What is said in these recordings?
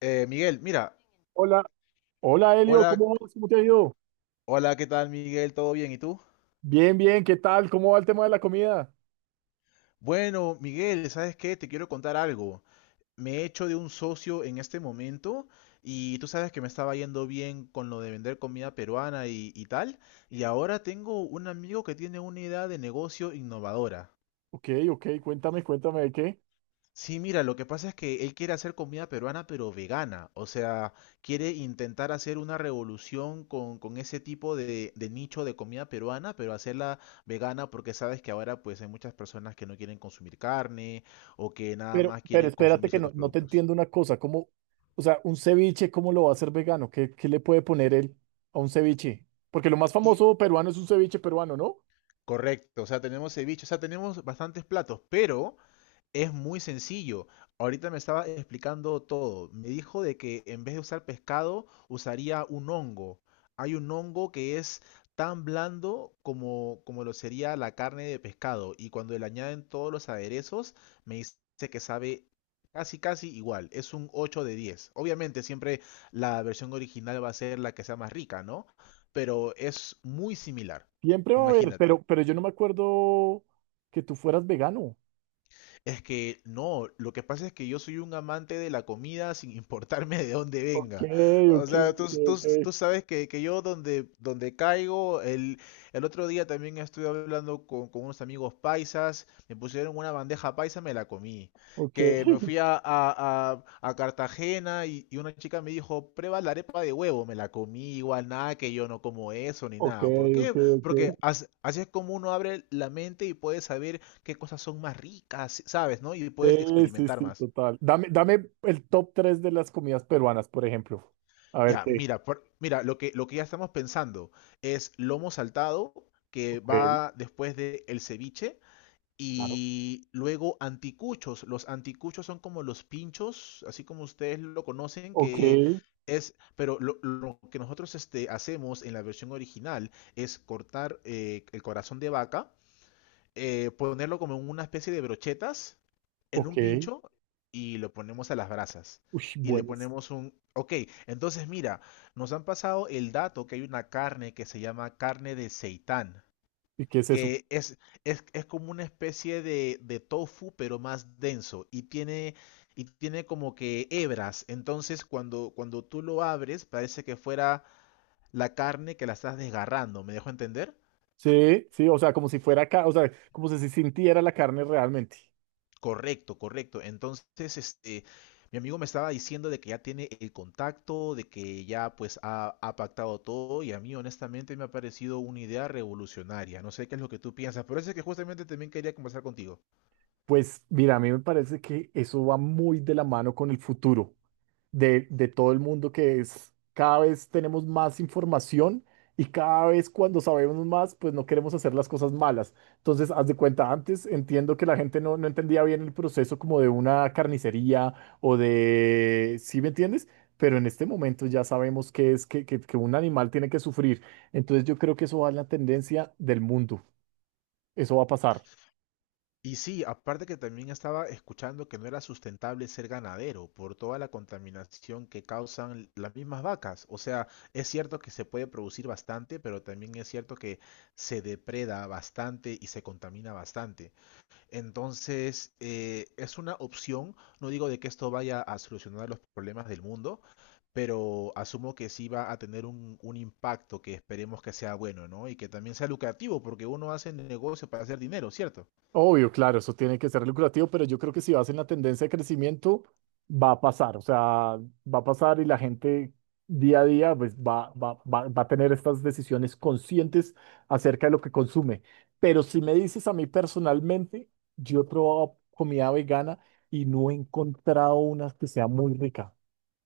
Mira, Hola, hola Elio, hola, ¿cómo vas? ¿Cómo te ha ido? hola, ¿qué tal, Miguel? ¿Todo bien? ¿Y tú? Bien, bien, ¿qué tal? ¿Cómo va el tema de la comida? Bueno, Miguel, ¿sabes qué? Te quiero contar algo. Me he hecho de un socio en este momento y tú sabes que me estaba yendo bien con lo de vender comida peruana y tal. Y ahora tengo un amigo que tiene una idea de negocio innovadora. Ok, ok, cuéntame, cuéntame de qué. Sí, mira, lo que pasa es que él quiere hacer comida peruana, pero vegana. O sea, quiere intentar hacer una revolución con ese tipo de nicho de comida peruana, pero hacerla vegana porque sabes que ahora pues hay muchas personas que no quieren consumir carne o que nada más Pero quieren espérate consumir que no, ciertos no te productos. entiendo una cosa, ¿cómo, o sea, un ceviche? ¿Cómo lo va a hacer vegano? ¿Qué, qué le puede poner él a un ceviche? Porque lo más Y famoso peruano es un ceviche peruano, ¿no? correcto, o sea, tenemos ceviche, o sea, tenemos bastantes platos, pero es muy sencillo. Ahorita me estaba explicando todo. Me dijo de que en vez de usar pescado, usaría un hongo. Hay un hongo que es tan blando como lo sería la carne de pescado. Y cuando le añaden todos los aderezos, me dice que sabe casi, casi igual. Es un 8 de 10. Obviamente, siempre la versión original va a ser la que sea más rica, ¿no? Pero es muy similar. Siempre va a haber, Imagínate. Pero yo no me acuerdo que tú fueras vegano. Es que no, lo que pasa es que yo soy un amante de la comida sin importarme de dónde Ok, venga. O ok, sea, tú, ok, tú, ok, tú sabes que yo donde caigo, el otro día también estuve hablando con unos amigos paisas, me pusieron una bandeja paisa, me la comí. ok, Que me fui a, a Cartagena y una chica me dijo, prueba la arepa de huevo, me la comí igual, nada que yo no como eso ni ok, nada. ¿Por ok, qué? ok. Porque así es como uno abre la mente y puede saber qué cosas son más ricas, ¿sabes? ¿No? Y puedes Sí, sí, experimentar sí, más. total. Dame, dame el top 3 de las comidas peruanas, por ejemplo. A ver Ya, qué. mira, mira, lo que ya estamos pensando es lomo saltado, que Ok, va después de el ceviche, claro. y luego anticuchos. Los anticuchos son como los pinchos, así como ustedes lo conocen, Ok, que es, pero lo que nosotros este, hacemos en la versión original es cortar el corazón de vaca, ponerlo como en una especie de brochetas, en un ok. pincho, y lo ponemos a las brasas. Uy, Y le buenas. ponemos un... Ok, entonces mira, nos han pasado el dato que hay una carne que se llama carne de seitán, ¿Y qué es eso? que es, es como una especie de tofu, pero más denso, y tiene como que hebras. Entonces cuando tú lo abres, parece que fuera la carne que la estás desgarrando, ¿me dejo entender? Sí, sí, o sea, como si fuera acá, o sea, como si se sintiera la carne realmente. Correcto, correcto. Entonces, este, mi amigo me estaba diciendo de que ya tiene el contacto, de que ya pues ha pactado todo y a mí honestamente me ha parecido una idea revolucionario. No sé qué es lo que tú piensas, pero eso es que justamente también quería conversar contigo. Pues mira, a mí me parece que eso va muy de la mano con el futuro de todo el mundo, que es, cada vez tenemos más información y cada vez cuando sabemos más, pues no queremos hacer las cosas malas. Entonces, haz de cuenta, antes entiendo que la gente no, no entendía bien el proceso como de una carnicería o de, ¿sí me entiendes? Pero en este momento ya sabemos que es que, que un animal tiene que sufrir. Entonces yo creo que eso va en la tendencia del mundo. Eso va a pasar. Y sí, aparte que también estaba escuchando que no era sustentable ser ganadero por toda la contaminación que causan las mismas vacas. O sea, es cierto que se puede producir bastante, pero también es cierto que se depreda bastante y se contamina bastante. Entonces, es una opción. No digo de que esto vaya a solucionar los problemas del mundo, pero asumo que sí va a tener un impacto que esperemos que sea bueno, ¿no? Y que también sea lucrativo, porque uno hace negocio para hacer dinero, ¿cierto? Obvio, claro, eso tiene que ser lucrativo, pero yo creo que si vas en la tendencia de crecimiento, va a pasar, o sea, va a pasar y la gente día a día pues, va, va, va, va a tener estas decisiones conscientes acerca de lo que consume. Pero si me dices a mí personalmente, yo he probado comida vegana y no he encontrado una que sea muy rica.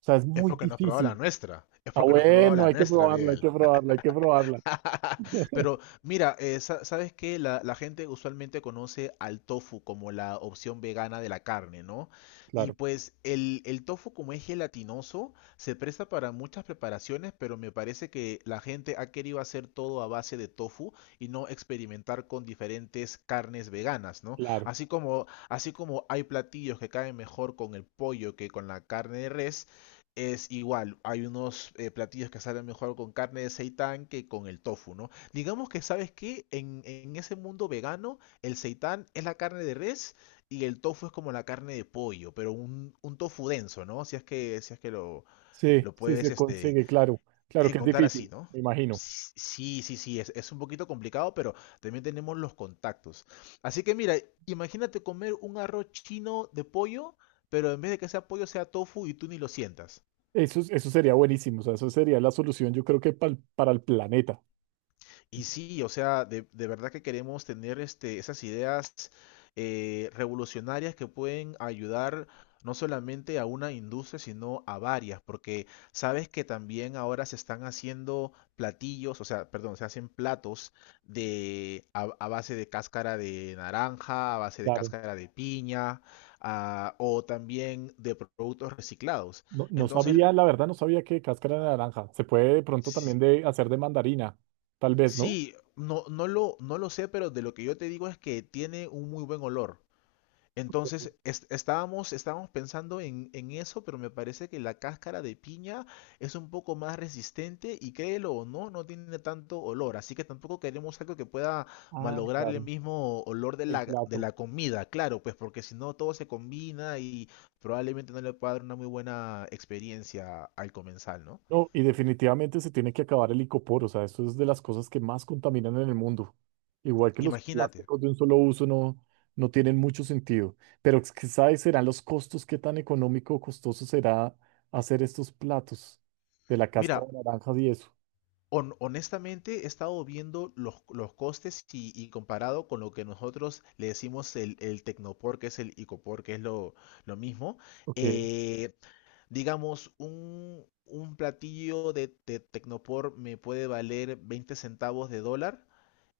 O sea, es Es muy porque no has probado la difícil. nuestra. Es Ah, porque no has probado bueno, la hay que nuestra, probarla, hay Miguel. que probarla, hay que probarla. Pero mira, sabes que la gente usualmente conoce al tofu como la opción vegana de la carne, ¿no? Y Claro, pues el tofu como es gelatinoso, se presta para muchas preparaciones, pero me parece que la gente ha querido hacer todo a base de tofu y no experimentar con diferentes carnes veganas, ¿no? claro. Así como hay platillos que caen mejor con el pollo que con la carne de res, es igual. Hay unos platillos que salen mejor con carne de seitán que con el tofu, ¿no? Digamos que, ¿sabes qué? En ese mundo vegano, el seitán es la carne de res y el tofu es como la carne de pollo, pero un tofu denso, ¿no? Si es que Sí, lo sí puedes se este, consigue, claro. Claro que es encontrar así, difícil, ¿no? me imagino. Sí, sí, sí, es un poquito complicado, pero también tenemos los contactos. Así que mira, imagínate comer un arroz chino de pollo, pero en vez de que sea pollo sea tofu y tú ni lo sientas. Eso, eso sería buenísimo, o sea, eso sería la solución, yo creo que para el planeta. Y sí, o sea, de verdad que queremos tener este, esas ideas revolucionarias que pueden ayudar no solamente a una industria, sino a varias, porque sabes que también ahora se están haciendo platillos, o sea, perdón, se hacen platos de a base de cáscara de naranja, a base de Claro. cáscara de piña, ah, o también de productos reciclados. No, no Entonces, sabía, la verdad, no sabía que cáscara de naranja. Se puede de pronto también de hacer de mandarina, tal vez, ¿no? sí, no, no lo sé, pero de lo que yo te digo es que tiene un muy buen olor. Entonces, estábamos pensando en eso, pero me parece que la cáscara de piña es un poco más resistente y créelo o no, no tiene tanto olor. Así que tampoco queremos algo que pueda Ah, malograr el claro, mismo olor de el de plato. la comida, claro, pues porque si no todo se combina y probablemente no le pueda dar una muy buena experiencia al comensal, ¿no? No, y definitivamente se tiene que acabar el icopor, o sea, eso es de las cosas que más contaminan en el mundo. Igual que los Imagínate. plásticos de un solo uso no, no tienen mucho sentido, pero es que, ¿sabes? Serán los costos, qué tan económico o costoso será hacer estos platos de la cáscara Mira, de naranjas y eso. Honestamente, he estado viendo los costes y comparado con lo que nosotros le decimos el Tecnopor, que es el Icopor, que es lo mismo. Ok, Eh, digamos, un platillo de Tecnopor me puede valer 20 centavos de dólar,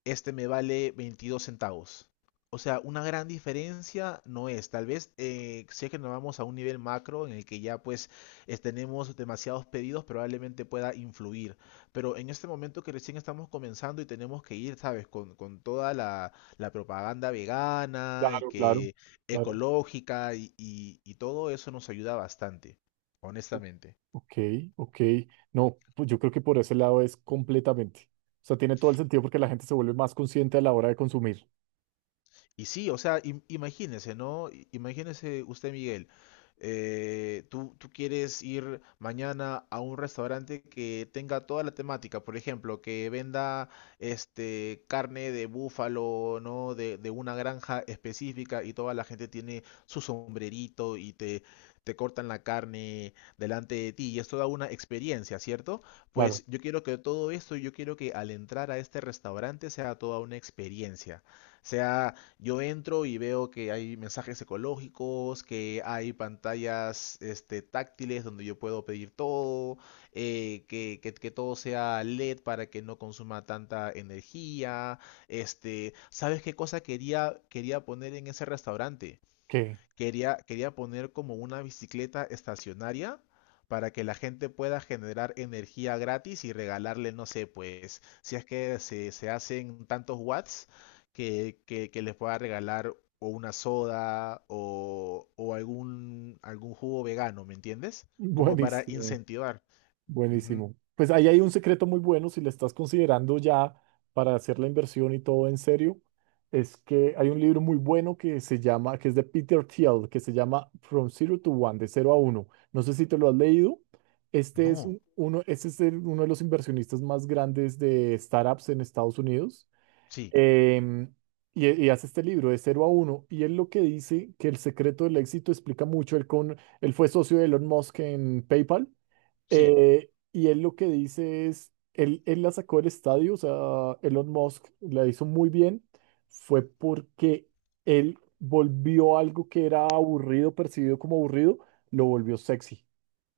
este me vale 22 centavos. O sea, una gran diferencia no es. Tal vez, si es que nos vamos a un nivel macro en el que ya pues tenemos demasiados pedidos, probablemente pueda influir. Pero en este momento que recién estamos comenzando y tenemos que ir, ¿sabes? Con toda la propaganda vegana y claro, claro, que claro. ecológica y todo eso nos ayuda bastante, honestamente. Ok, ok. No, pues yo creo que por ese lado es completamente. O sea, tiene todo el sentido porque la gente se vuelve más consciente a la hora de consumir. Y sí, o sea, imagínese, ¿no? Imagínese usted, Miguel, tú quieres ir mañana a un restaurante que tenga toda la temática, por ejemplo, que venda este carne de búfalo, ¿no? De una granja específica y toda la gente tiene su sombrerito y te cortan la carne delante de ti y es toda una experiencia, ¿cierto? Claro, Pues yo quiero que todo esto, yo quiero que al entrar a este restaurante sea toda una experiencia, sea yo entro y veo que hay mensajes ecológicos, que hay pantallas este, táctiles donde yo puedo pedir todo, que todo sea LED para que no consuma tanta energía. Este, ¿sabes qué cosa quería poner en ese restaurante? ok. Quería poner como una bicicleta estacionaria para que la gente pueda generar energía gratis y regalarle, no sé, pues, si es que se hacen tantos watts, que les pueda regalar o una soda o algún, algún jugo vegano, ¿me entiendes? Como para Buenísimo. incentivar. Ujú. Buenísimo. Pues ahí hay un secreto muy bueno si le estás considerando ya para hacer la inversión y todo en serio. Es que hay un libro muy bueno que se llama, que es de Peter Thiel, que se llama From Zero to One, de cero a uno. No sé si te lo has leído. Este es No, este es uno de los inversionistas más grandes de startups en Estados Unidos. sí, Em, y, y hace este libro de cero a uno. Y él lo que dice que el secreto del éxito explica mucho. Él, con, él fue socio de Elon Musk en PayPal. sí, Y él lo que dice es, él la sacó del estadio, o sea, Elon Musk la hizo muy bien, fue porque él volvió algo que era aburrido, percibido como aburrido, lo volvió sexy,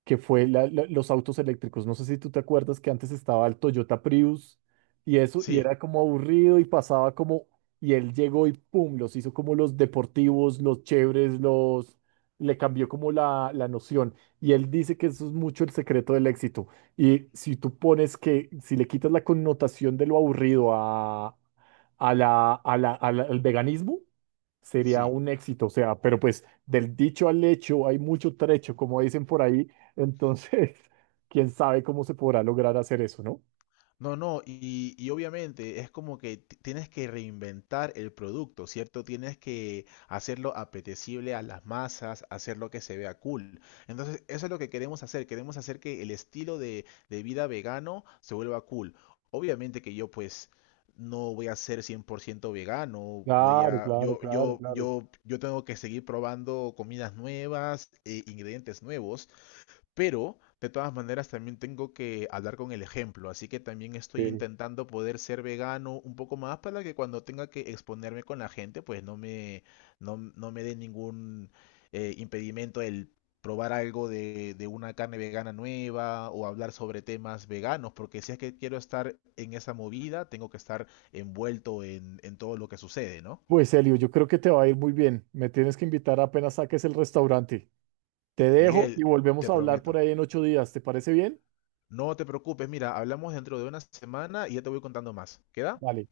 que fue los autos eléctricos. No sé si tú te acuerdas que antes estaba el Toyota Prius y eso, y sí, era como aburrido y pasaba como, y él llegó y pum, los hizo como los deportivos, los chéveres, los, le cambió como la noción. Y él dice que eso es mucho el secreto del éxito. Y si tú pones que, si le quitas la connotación de lo aburrido a la, al veganismo, sería sí. un éxito. O sea, pero pues del dicho al hecho hay mucho trecho, como dicen por ahí, entonces, quién sabe cómo se podrá lograr hacer eso, ¿no? No, no, y obviamente es como que tienes que reinventar el producto, ¿cierto? Tienes que hacerlo apetecible a las masas, hacerlo que se vea cool. Entonces, eso es lo que queremos hacer. Queremos hacer que el estilo de vida vegano se vuelva cool. Obviamente que yo pues no voy a ser 100 por ciento vegano, voy Claro, a, claro, claro, claro. Yo tengo que seguir probando comidas nuevas, ingredientes nuevos. Pero de todas maneras también tengo que hablar con el ejemplo, así que también estoy Sí. intentando poder ser vegano un poco más para que cuando tenga que exponerme con la gente, pues no me, no, no me dé ningún impedimento el probar algo de una carne vegana nueva o hablar sobre temas veganos, porque si es que quiero estar en esa movida, tengo que estar envuelto en todo lo que sucede, ¿no? Pues Elio, yo creo que te va a ir muy bien. Me tienes que invitar apenas saques el restaurante. Te dejo Miguel, y volvemos te a hablar por prometo. ahí en 8 días. ¿Te parece bien? No te preocupes, mira, hablamos dentro de una semana y ya te voy contando más. ¿Queda? Vale.